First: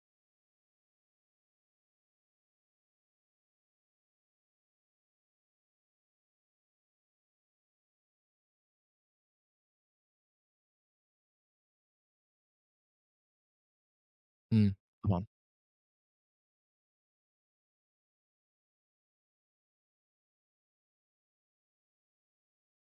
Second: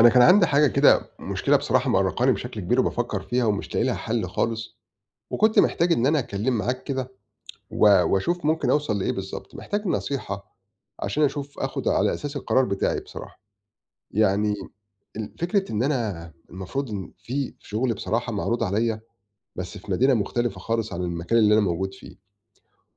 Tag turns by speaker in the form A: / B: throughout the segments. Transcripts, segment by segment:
A: أنا كان عندي حاجة كده مشكلة بصراحة مقرقاني بشكل كبير وبافكّر فيها ومش لاقي لها حل خالص، وكنت محتاج إن أنا أتكلّم معاك كده و وأشوف ممكن أوصل لإيه بالضبط، محتاج نصيحة عشان أشوف آخُد على أساس القرار بتاعي بصراحة، يعني
B: إمم، طبعًا،
A: فكرة إن أنا المفروض إن في شغل بصراحة معروض عليّا، بس في مدينة مختلفة خالص عن المكان اللي أنا موجود فيه،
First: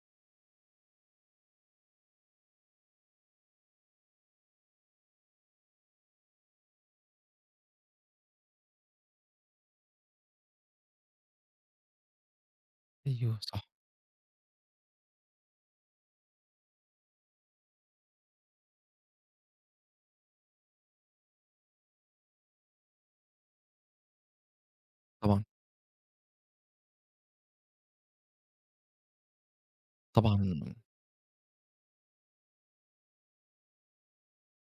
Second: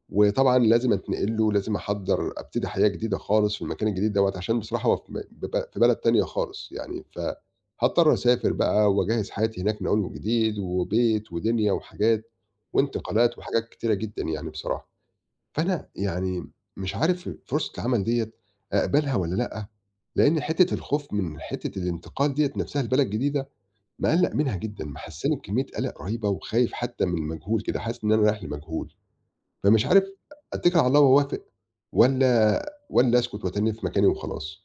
A: وطبعًا لازم أتنقل له، لازم أحضّر أبتدي حياة جديدة خالص في المكان الجديد دوّة، عشان بصراحة هو في م بب في بلد تانية خالص يعني، فهاضطر أسافر بقى وأجهّز حياتي هناك من أول وجديد، وبيت ودنيا وحاجات، وانتقالات
B: أيوه، صح،
A: وحاجات كتيرة جدًا يعني بصراحة. فأنا يعني مش عارف فرصة العمل ديّة أقبلها والّا لأ، لإن حتّة الخوف من حتّة الانتقال ديّة نفسها لبلد جديدة مقلّق منها جدًا، محسّساني
B: طبعًا،
A: بكمية قلق رهيبة وخايف حتّى من المجهول كده، حاسس إن أنا رايح لمجهول. فمش عارف
B: طبعًا،
A: أتّكل على الله وأوافق والّا والّا أسكت وأتنّي في مكاني وخلاص.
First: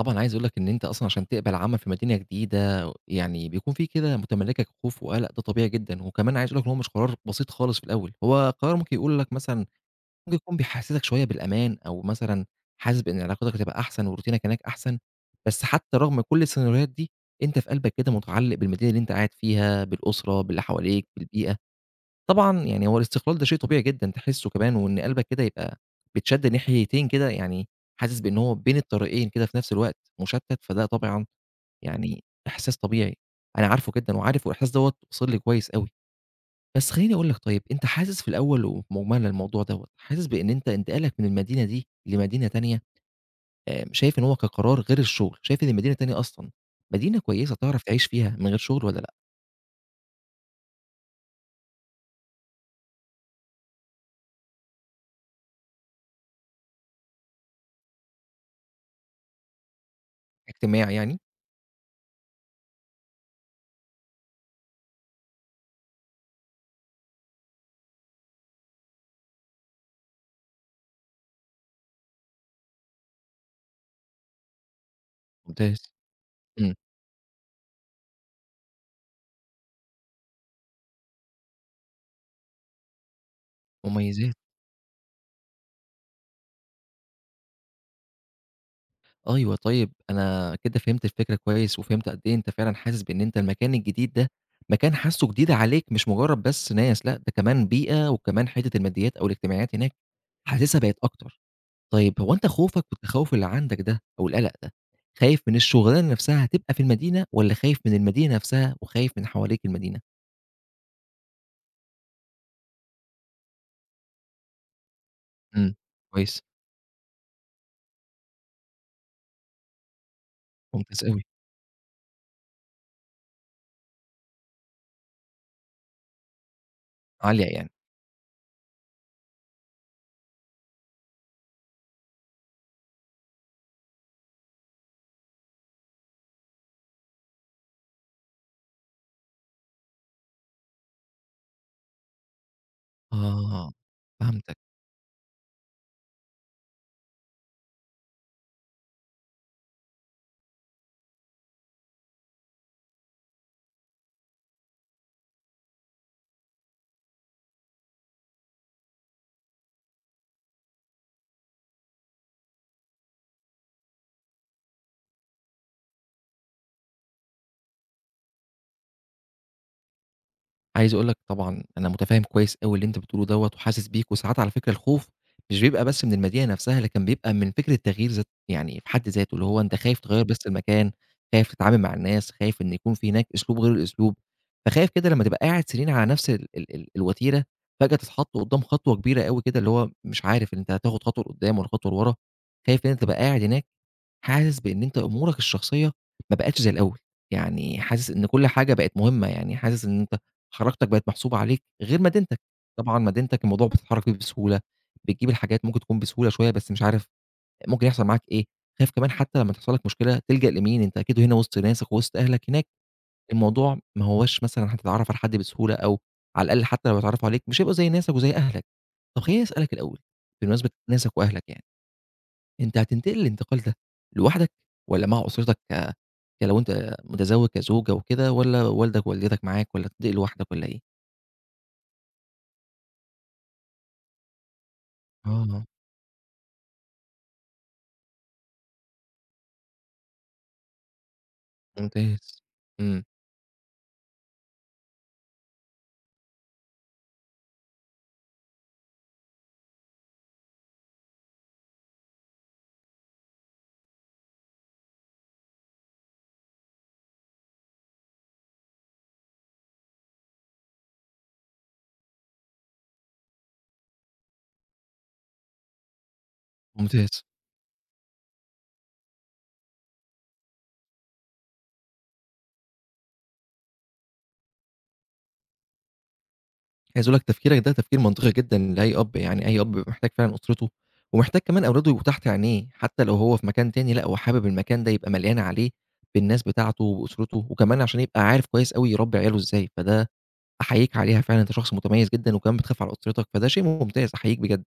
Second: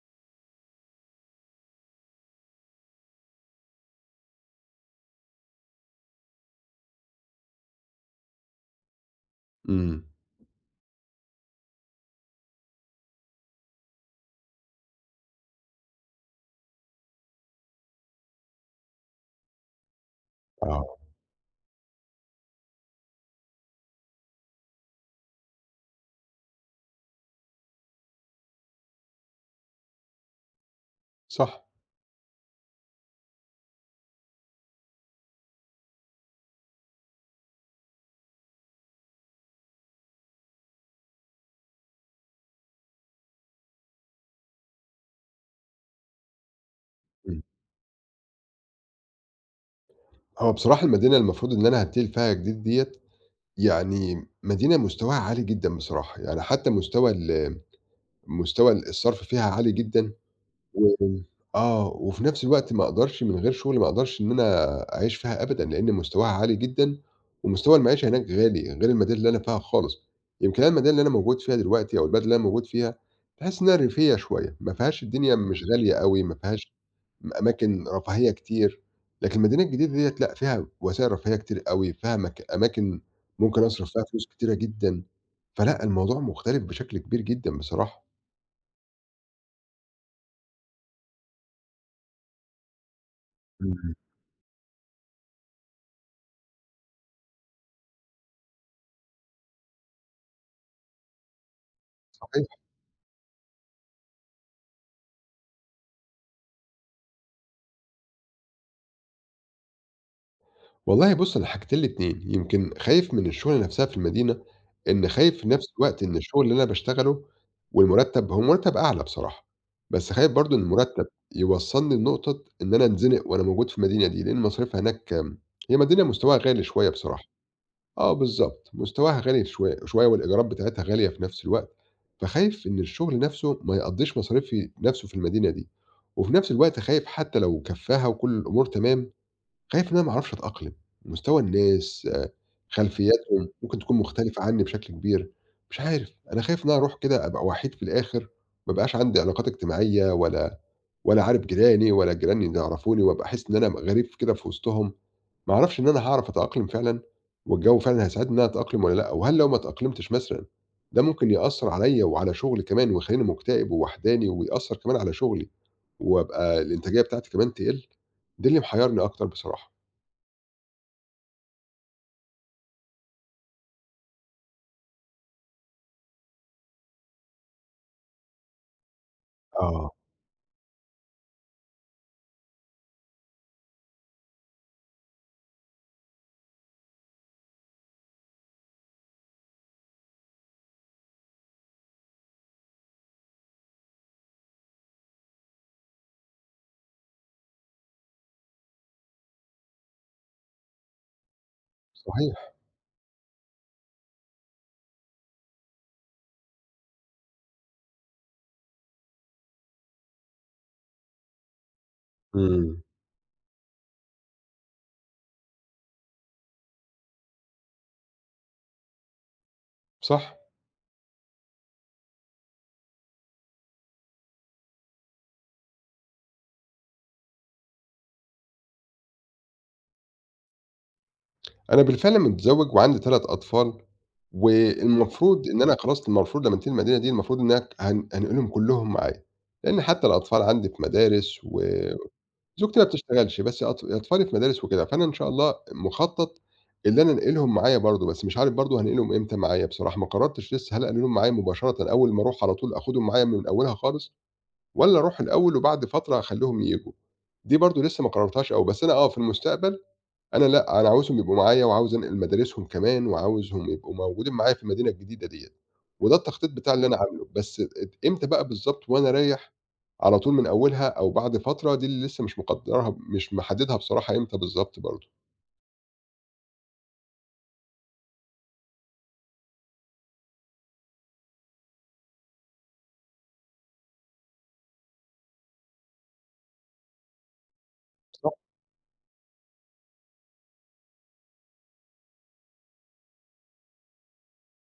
B: طبعًا، عايز أقول لك إن أنت أصلًا عشان تقبل عمل في مدينة جديدة، يعني بيكون في كده متملّكك خوف وقلق. ده طبيعي جدًا، وكمان عايز أقول لك إن هو مش قرار بسيط خالص في الأول. هو قرار ممكن يقول لك مثلًا
A: إمم.
B: ممكن يكون بيحسّسك شوية بالأمان، أو مثلًا حاسس بإن علاقتك هتبقى أحسن وروتينك هناك أحسن. بس حتى رغم كل السيناريوهات دي، أنت في قلبك كده متعلق بالمدينة اللي أنت قاعد فيها، بالأسرة، باللي
A: آه،
B: حواليك، بالبيئة. طبعًا يعني هو الاستقلال ده شيء طبيعي جدًا تحسّه كمان، وإن قلبك كده يبقى بيتشد ناحيتين كده، يعني حاسس بإن هو بين الطريقين كده في نفس الوقت مُشتّت. فده طبعًا
A: صح.
B: يعني إحساس طبيعي، أنا عارفه جدًا وعارف والإحساس دوّة واصل لي كويس أوي. بس خلّيني أقول لك طيب، أنت حاسس في الأول وفي مجمل الموضوع دوّة، حاسس بإن أنت انتقالك من المدينة دي لمدينة تانية شايف إن هو كقرار غير الشغل، شايف إن المدينة التانية أصلًا مدينة
A: إمم.
B: كويسة تعرف تعيش فيها من غير شغل والّا لأ؟
A: هو بصراحة المدينة المفروض إن أنا هانتقل فيها جديد ديّة، يعني مدينة مستواها عالي جدًا بصراحة، يعني حتى مستوى الصرف فيها عالي جدًا. و
B: اجتماعي يعني؟
A: آه، وفي نفس الوقت ما أقدرش من غير شغل ما أقدرش إن أنا أعيش فيها أبدًا، لإن مستواها عالي جدًا، ومستوى المعيشة هناك غالي غير المدينة اللي أنا فيها خالص، يمكن أنا المدينة اللي أنا موجود فيها دلوقتي أو البلد اللي أنا موجود فيها تحس إنها ريفية شوية، ما فيهاش الدنيا مش
B: ممتاز،
A: غالية أوي، ما فيهاش
B: إمم،
A: أماكن رفاهية كتير، لكن المدينة الجديدة ديّة لأ، فيها وسائل رفاهية كتير أوي، فيها أماكن ممكن أصرف فيها فلوس
B: مميزات.
A: كتيرة جدًا، فلأ الموضوع مختلف بشكل كبير جدًا بصراحة.
B: أيوه طيب، أنا كده فهمت الفكرة كويس، وفهمت قد إيه أنت فعلًا حاسس بإن أنت المكان
A: إمم.
B: الجديد ده مكان حاسّه جديد عليك، مش مجرّد بس ناس، لأ ده كمان بيئة، وكمان حتّة الماديات أو الاجتماعيات هناك حاسسها بقت أكتر. طيب هو أنت
A: صحيح.
B: خوفك والتخوّف اللي عندك ده أو القلق ده، خايف من الشغلانة نفسها هتبقى في المدينة، والّا خايف من المدينة نفسها وخايف من حواليك المدينة؟
A: والله بُص، أنا حاجتين الاتنين، يمكن خايف من الشغلة نفسها في المدينة، إن خايف في نفس
B: إمم،
A: الوقت إن الشغل
B: كويس،
A: اللي أنا باشتغله والمُرتّب هو المُرتّب أعلى بصراحة، بس خايف برضه إن
B: ممتاز
A: المُرتّب
B: أوي،
A: يوصّلني لنقطة إن أنا أنزنق وأنا موجود في المدينة دي، لإن مصاريفها هناك، هي مدينة مستواها غالي شوية بصراحة،
B: عالية يعني.
A: آه بالضبط، مستواها غالي شوي شوية والإيجارات بتاعتها غالية في نفس الوقت، فخايف إن الشغل نفسه ما يقضّيش مصاريفي نفسه في المدينة دي، وفي نفس الوقت خايف حتى لو كفّاها وكل الأمور تمام، خايف إن أنا ما أعرفش أتأقلم، مستوى الناس، خلفياتهم
B: آه،
A: ممكن تكون مختلفة
B: فهمتك.
A: عني بشكل كبير، مش عارف، أنا خايف إن أنا أروح كده أبقى وحيد في الآخر، ما يبقاش عندي علاقات اجتماعية ولا عارف جيراني ولا جيراني ده يعرفوني، وأبقى أحس إن أنا غريب كده في وسطهم، ما أعرفش إن أنا هاعرف أتأقلم فعلًا، والجو فعلًا هيساعدني إن أنا أتأقلم والّا لأ، وهل لو ما اتأقلمتش مثلًا ده ممكن يأثّر عليَّ وعلى شغلي كمان ويخلّيني مكتئب ووحداني، ويأثّر كمان على شغلي، وأبقى الإنتاجية بتاعتي كمان تقل؟ ده اللي محيرني أكتر بصراحة.
B: عايز أقول لك طبعًا أنا مُتفهِّم كويس أوي اللي أنت بتقوله دوّة وحاسس بيك، وساعات على فكرة الخوف مش بيبقى بس من المدينة نفسها، لكن بيبقى من فكرة التغيير ذات يعني في حد ذاته، اللي هو أنت
A: آه،
B: خايف تغيّر بس المكان، خايف تتعامل مع الناس، خايف إن يكون في هناك أسلوب غير الأسلوب، فخايف كده لمّا تبقى قاعد سنين على نفس ال ال ال الوتيرة، فجأة تتحط قدّام خطوة كبيرة أوي كده، اللي هو مش عارف ان أنت هتاخد خطوة لقدّام والّا خطوة لورا. خايف إن أنت تبقى قاعد هناك حاسس بإن أنت أمورك الشخصية ما بقتش زي الأول، يعني حاسس إن كل حاجة بقت مهمة، يعني حاسس إن أنت حركتك بقت محسوبة عليك غير مدينتك.
A: صحيح،
B: طبعًا مدينتك الموضوع بتتحرك فيه بسهولة، بتجيب الحاجات ممكن تكون بسهولة شوية، بس مش عارف ممكن يحصل معاك إيه. خايف كمان حتى لمّا تحصل لك مشكلة تلجأ لمين، أنت أكيد هنا وسط ناسك ووسط أهلك، هناك
A: إمم،
B: الموضوع ما هواش مثلًا هتتعرّف على حد بسهولة، أو على الأقل حتى لو اتعرّفوا عليك مش هيبقوا زي ناسك وزي أهلك. طب خلّيني أسألك الأول
A: صح،
B: بمناسبة ناسك وأهلك يعني، أنت هتنتقل الانتقال ده لوحدك والّا مع أسرتك، كلو أنت متزوج كزوج أو كده، والّا والدك ووالدتك معاك، والّا هتنتقل لوحدك والّا إيه؟
A: أنا بالفعل متزوج وعندي 3 أطفال، والمفروض إن
B: آه،
A: أنا خلاص المفروض لمّا ننتقل المدينة دي المفروض إن أنا هانقلهم كلّهم معايا، لإن حتى الأطفال عندي في مدارس وزوجتي
B: ممتاز.
A: ما
B: إمم.
A: بتشتغلش، بس أطفالي في مدارس وكده، فأنا إن شاء الله مخطط اللي أنا أنقلهم معايا برضه، بس مش عارف برضه هانقلهم إمتى معايا بصراحة، ما قررتش لسه هل أنقلهم معايا مباشرةً أول ما أروح على طول آخدهم معايا من أولها خالص، والّا أروح الأول وبعد فترة أخلّيهم ييجوا، دي برضه لسه ما قررتهاش أوي، بس أنا في المستقبل أنا لأ، أنا عاوزهم يبقوا معايا وعاوز أنقل مدارسهم كمان وعاوزهم يبقوا موجودين معايا في المدينة الجديدة ديّة، وده التخطيط بتاعي اللي أنا
B: ممتاز.
A: عامله، بس إمتى بقى بالضبط وأنا رايح على طول من أولها أو بعد فترة دي اللي لسه مش محددها بصراحة إمتى بالضبط برضه.
B: عايز أقول لك تفكيرك ده تفكير منطقي جدًا لأي أب، يعني أي أب بيبقى محتاج فعلًا أسرته ومحتاج كمان أولاده يبقوا تحت عينيه، حتى لو هو في مكان تاني لأ، هو حابب المكان ده يبقى مليان عليه بالناس بتاعته وبأسرته، وكمان عشان يبقى
A: صح.
B: عارف كويس أوي يربي عياله إزاي، فده أحييك عليها فعلًا. أنت شخص متميز جدًا وكمان بتخاف على أسرتك، فده شيء ممتاز، أحييك بجد.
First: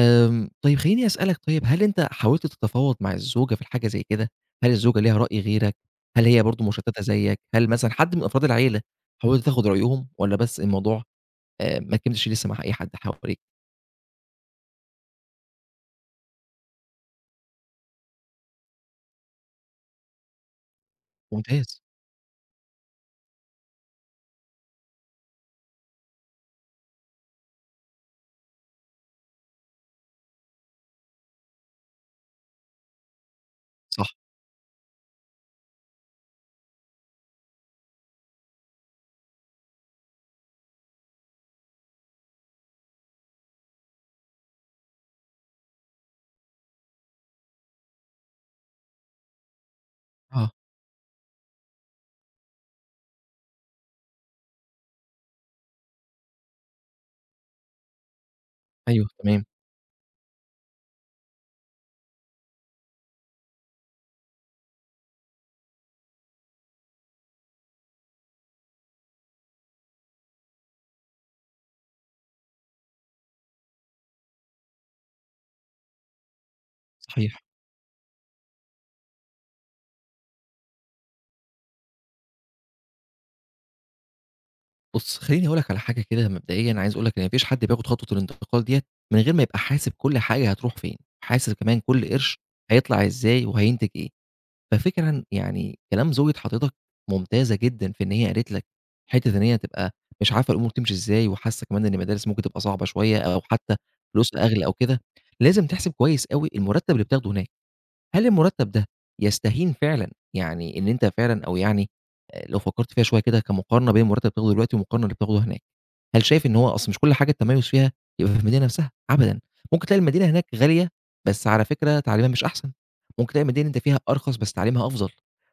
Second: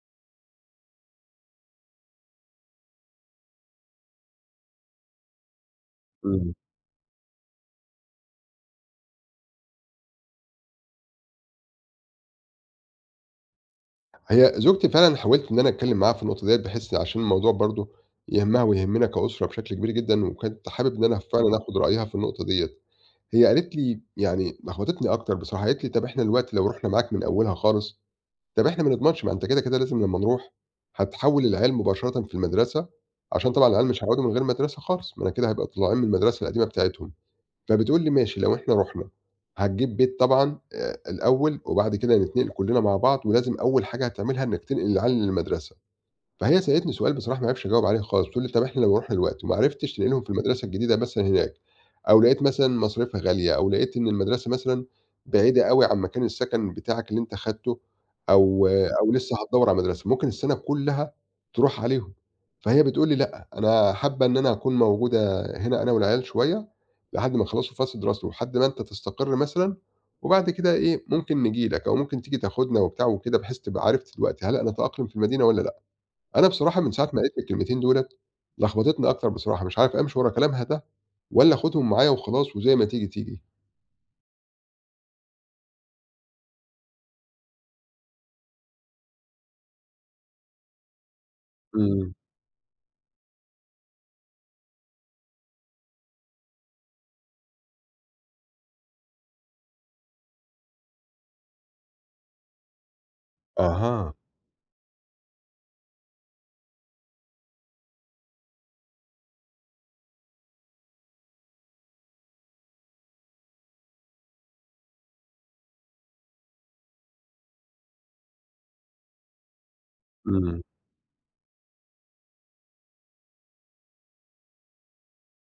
B: طيب خلّيني أسألك طيب، هل أنت حاولت تتفاوض مع الزوجة في الحاجة زي كده؟ هل الزوجة ليها رأي غيرك؟ هل هي
A: إمم.
B: برضه مشتتة زيك؟ هل مثلًا حد من أفراد العيلة حاولت تاخد رأيهم، والّا بس الموضوع ما كملش لسه مع أي حد حواليك؟
A: هي زوجتي فعلًا حاولت إن أنا أتكلّم معاها في النقطة ديّة بحيث عشان الموضوع برضه يهمها ويهمنا كأسرة بشكل كبير جدًا، وكنت حابب إن أنا فعلًا آخُد
B: ممتاز،
A: رأيها في النقطة ديّة. هي قالت لي يعني لخبطتني أكتر بصراحة، قالت لي: "طَب إحنا دلوقتي لو رُحنا معاك من أولها خالص"، طب إحنا ما نضمنش، ما أنت كده، كده لازم لمّا نروح هتحوّل العيال مباشرةً في المدرسة، عشان طبعًا العيال مش
B: صح،
A: هيقعدوا من غير مدرسة خالص، ما أنا كده هيبقى طالعين من المدرسة القديمة بتاعتهم، فبتقول لي ماشي لو إحنا رُحنا هتجيب بيت طبعًا الأول، وبعد كده نتنقل كلّنا مع بعض، ولازم أول حاجة هتعملها إنك تنقل العيال للمدرسة. فهي سألتني سؤال بصراحة ما اعرفش أجاوب عليه خالص، بتقول لي: "طَب إحنا لو رُحنا دلوقتي وما عرفتش نلاقي لهم في
B: آه،
A: المدرسة الجديدة مثلًا هناك، أو لقيت مثلًا مصاريفها غالية، أو لقيت إن المدرسة مثلًا بعيدة أوي عن مكان السكن بتاعك اللي أنت خدته، أو
B: أيوه،
A: أو لسه
B: تمام،
A: هتدوّر على مدرسة، ممكن السنة كلّها تروح عليهم." فهي بتقول لي: "لأ، أنا حابة إن أنا أكون موجودة هنا أنا والعيال شوية، لحد ما يخلّصوا فَصْل دراسته، ولحد ما أنت تستقر مثلًا، وبعد كده إيه، ممكن نيجي لك، أو ممكن تيجي تاخدنا وبتاع وكده، بحيث تبقى عرفت دلوقتي هل أنا أتأقلم في المدينة والّا لأ." أنا بصراحة من ساعة ما قالت لي
B: صحيح.
A: الكلمتين دُولة، لخبطتني أكتر بصراحة، مش عارف أمشي ورا كلامها ده والّا آخُدهم معايا وخلاص وزي ما تيجي، تيجي.
B: بُص، خلّيني أقول لك على حاجة كده مبدئيًا. عايز أقول لك إن ما فيش حد بياخد خطوة الانتقال ديّة من غير ما يبقى حاسب كل حاجة هتروح فين، حاسب كمان كل
A: إمم.
B: قرش هيطلع إزاي وهينتج إيه. ففكرًا يعني كلام زوجة حضرتك ممتازة جدًا في إن هي قالت لك حتّة إن هي تبقى مش عارفة الأمور تمشي إزاي، وحاسة كمان إن المدارس ممكن تبقى صعبة شوية أو حتّى
A: أها،
B: فلوسها أغلى أو كده. لازم تحسب كويس أوي المُرتّب اللي بتاخده هناك، هل المُرتّب ده يستهين فعلًا يعني إن أنت فعلًا، أو يعني لو فكّرت فيها شوية كده كمقارنة بين المُرتّب اللي بتاخده دلوقتي والمقارنة اللي بتاخده هناك، هل شايف إن هو أصل مش كل حاجة التميُّز فيها يبقى في المدينة نفسها؟ أبدًا. ممكن تلاقي المدينة هناك
A: إمم،
B: غالية، بس على فكرة تعليمها مش أحسن. ممكن تلاقي مدينة أنت فيها أرخص بس تعليمها أفضل.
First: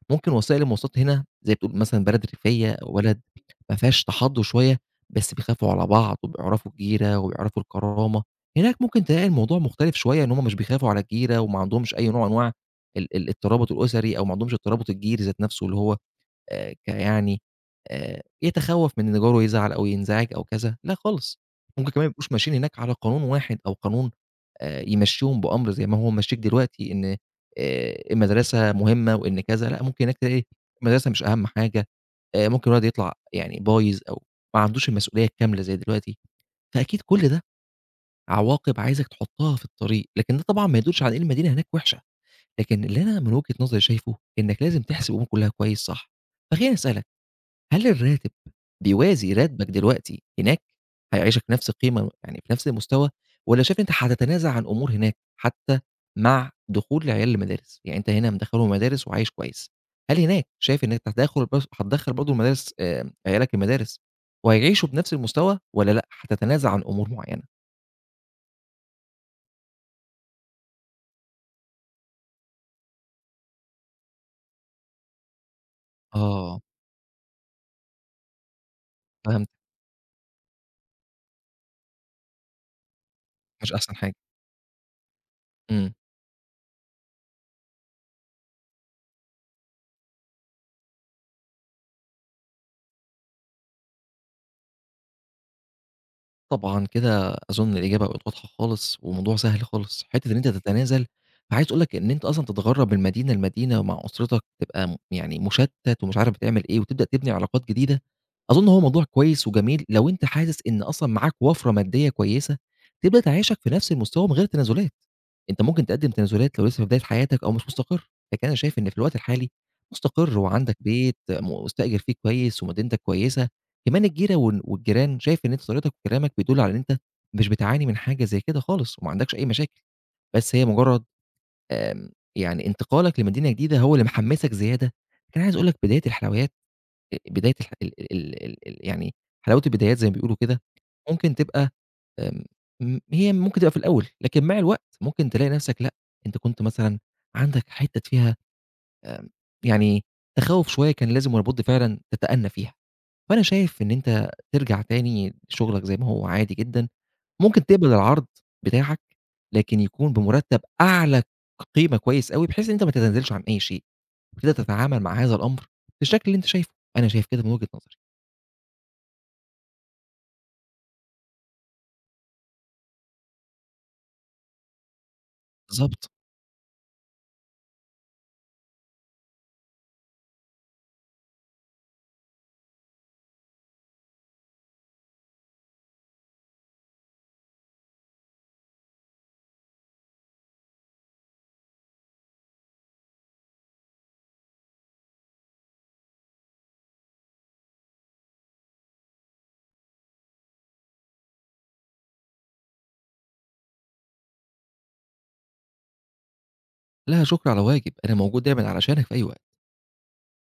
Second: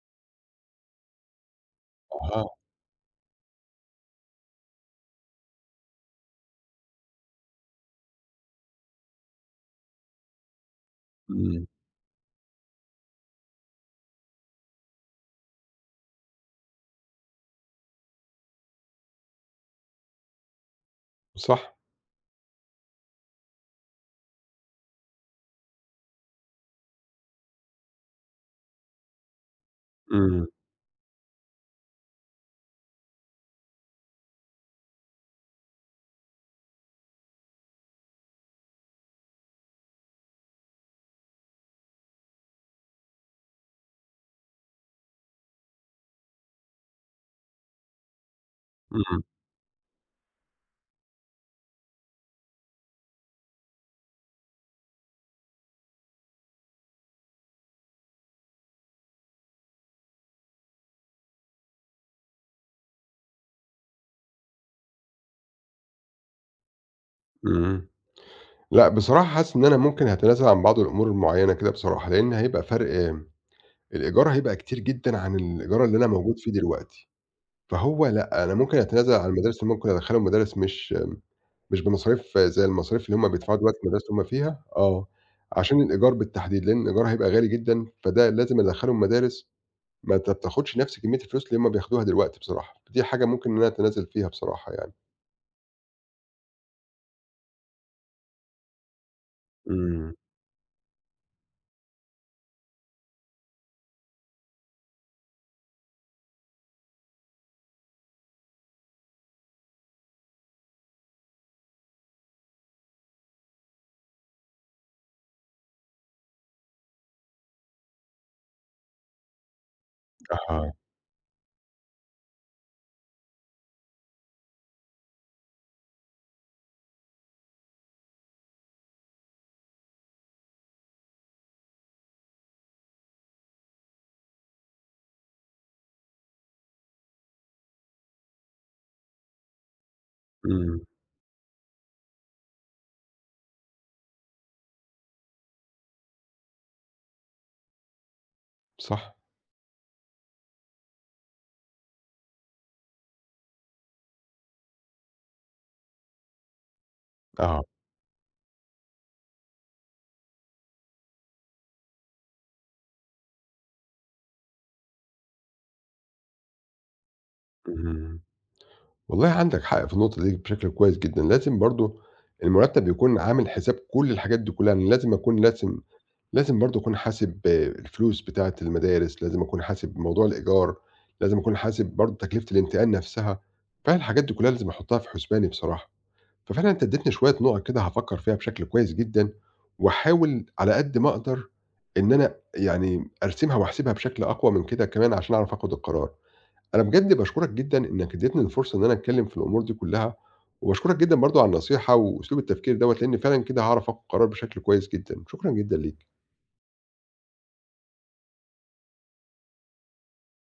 B: ممكن وسائل المواصلات هنا زي بتقول مثلًا بلد
A: أها،
B: ريفية، أو بلد ما فيهاش تحضُّر شوية، بس بيخافوا على بعض وبيعرفوا الجيرة وبيعرفوا الكرامة. هناك ممكن تلاقي الموضوع مختلف شوية، إن هم مش بيخافوا على الجيرة وما
A: إمم،
B: عندهمش أي نوع من أنواع ال ال الترابط الأسري، أو ما عندهمش الترابط الجيري ذات نفسه، اللي هو كيعني يتخوّف من إن جاره يزعل أو ينزعج أو كذا. لا خالص.
A: صح،
B: ممكن كمان ما يبقوش ماشيين هناك على قانون واحد، أو قانون يمشّيهم بأمر زي ما هو ممشّيك دلوقتي إن المدرسة مهمة وإن كذا. لأ، ممكن هناك تلاقي
A: إمم،
B: المدرسة مش أهَم حاجة. ممكن الولد يطلع يعني بايظ أو ما عندوش المسؤولية الكاملة زي دلوقتي. فأكيد كل ده عواقب عايزك تحطّها في الطريق، لكن ده طبعًا ما يدُلش على إن المدينة هناك وِحشة. لكن اللي أنا من وجهة نظري شايفه إنك لازم تحسب الأمور كلّها كويس صح. فخلّيني أسألك، هل الراتب
A: إمم،
B: بيوازي راتبك دلوقتي هناك؟ هيعيشك في نفس القيمة يعني في نفس المستوى، والّا شايف أنت هتتنازع عن أمور هناك حتى مع دخول العيال المدارس؟ يعني أنت هنا مدخّلهم مدارس وعايش كويس، هل هناك شايف إنك هتدخل، بس هتدخّل برضه المدارس، عيالك المدارس وهيعيشوا بنفس المستوى، والّا لأ، هتتنازع عن أمور معينة؟
A: إمم. لأ، بصراحة حاسس إن أنا ممكن هاتنازل عن بعض الأمور المعيّنة كده بصراحة، لإن هيبقى فرق الإيجار هيبقى كتير جدًا عن الإيجار اللي أنا موجود فيه
B: آه،
A: دلوقتي، فهو لأ، أنا ممكن أتنازل عن
B: فهمتك،
A: المدارس اللي ممكن أدخّلهم مدارس مش بمصاريف زي المصاريف اللي هم بيدفعوها
B: مش
A: دلوقتي
B: أحسن
A: المدارس
B: حاجة،
A: اللي هم فيها آه، عشان
B: إمم.
A: الإيجار بالتحديد، لإن الإيجار هيبقى غالي جدًا، فده لازم أدخّلهم مدارس ما بتاخدش نفس كمية الفلوس اللي هم بياخدوها دلوقتي بصراحة، دي حاجة ممكن إن أنا أتنازل فيها بصراحة يعني.
B: طبعًا كده أظن الإجابة بقت واضحة خالص، وموضوع سهل خالص،
A: إمم،
B: حتّة إن أنت تتنازل. فعايز أقول لك إن أنت أصلًا تتغرّب من مدينة لمدينة مع أسرتك، تبقى يعني مُشتّت ومش عارف بتعمل إيه، وتبدأ تبني علاقات جديدة. أظن هو موضوع كويس وجميل لو أنت حاسس إن أصلًا معاك وفرة مادية كويسة، تبدأ تعيشك في نفس المستوى من غير تنازلات. أنت ممكن تقدّم تنازلات لو لسه في بداية حياتك أو مش مستقر، لكن أنا شايف إن في الوقت الحالي مستقر،
A: أها،
B: وعندك بيت مستأجر فيه كويس ومدينتك كويسة، كمان الجيرة والجيران، شايف إن أنت طريقتك وكلامك بيدُل على إن أنت مش بتعاني من حاجة زي كده خالص وما عندكش أي مشاكل. بس هي مجرّد آمم يعني انتقالك لمدينة جديدة هو اللي محمّسك زيادة. لكن عايز أقول لك بداية الح ال ال ال ال يعني حلاوة البدايات زي ما بيقولوا كده،
A: إمم،
B: ممكن تبقى، آمم م هي ممكن تبقى في الأول، لكن مع الوقت ممكن تلاقي نَفْسك لأ. أنت كنت مثلًا عندك حتّت فيها
A: صح،
B: آمم يعني تخوّف شوية، كان لازم ولابد فعلًا تتأنّى فيها. فأنا شايف إن أنت ترجع تاني شغلك زي ما هو عادي جدًا،
A: آه،
B: ممكن تقبل العرض بتاعك، لكن يكون بمرتب أعلى قيمة كويس أوي، بحيث إن أنت ما تتنازلش عن أي شيء، وتقدر تتعامل مع هذا الأمر بالشكل اللي أنت شايفه. أنا شايف كده من وجهة نظري.
A: إمم، والله عندك حق في النقطة دي بشكل كويس جدًا، لازم برضه المُرتّب يكون عامل حساب كل الحاجات دي كلّها، أنا لازم أكون لازم
B: بالضبط.
A: لازم برضه أكون حاسب الفلوس بتاعة المدارس، لازم أكون حاسب موضوع الإيجار، لازم أكون حاسب برضه تكلفة الانتقال نفسها، فالحاجات دي كلّها لازم أحطها في حسباني بصراحة. ففعلًا أنت اديتني شوية نُقَط كده هافكّر فيها بشكل كويس جدًا، واحاول على قد ما أقدر إن أنا يعني أرسمها واحسبها بشكل أقوى من كده كمان عشان أعرف آخد القرار. أنا بجد باشكرك جدًا إنك اديتني الفرصة إن أنا أتكلّم في الأمور دي كلّها، وباشكرك جدًا برضه على النصيحة وأسلوب التفكير دوّة، لإن فعلًا كده هاعرف آخد قرار بشكل كويس جدًا. شكرًا جدًا ليك.
B: لا شكر على واجب، أنا موجود دايمًا علشانك في أي وقت.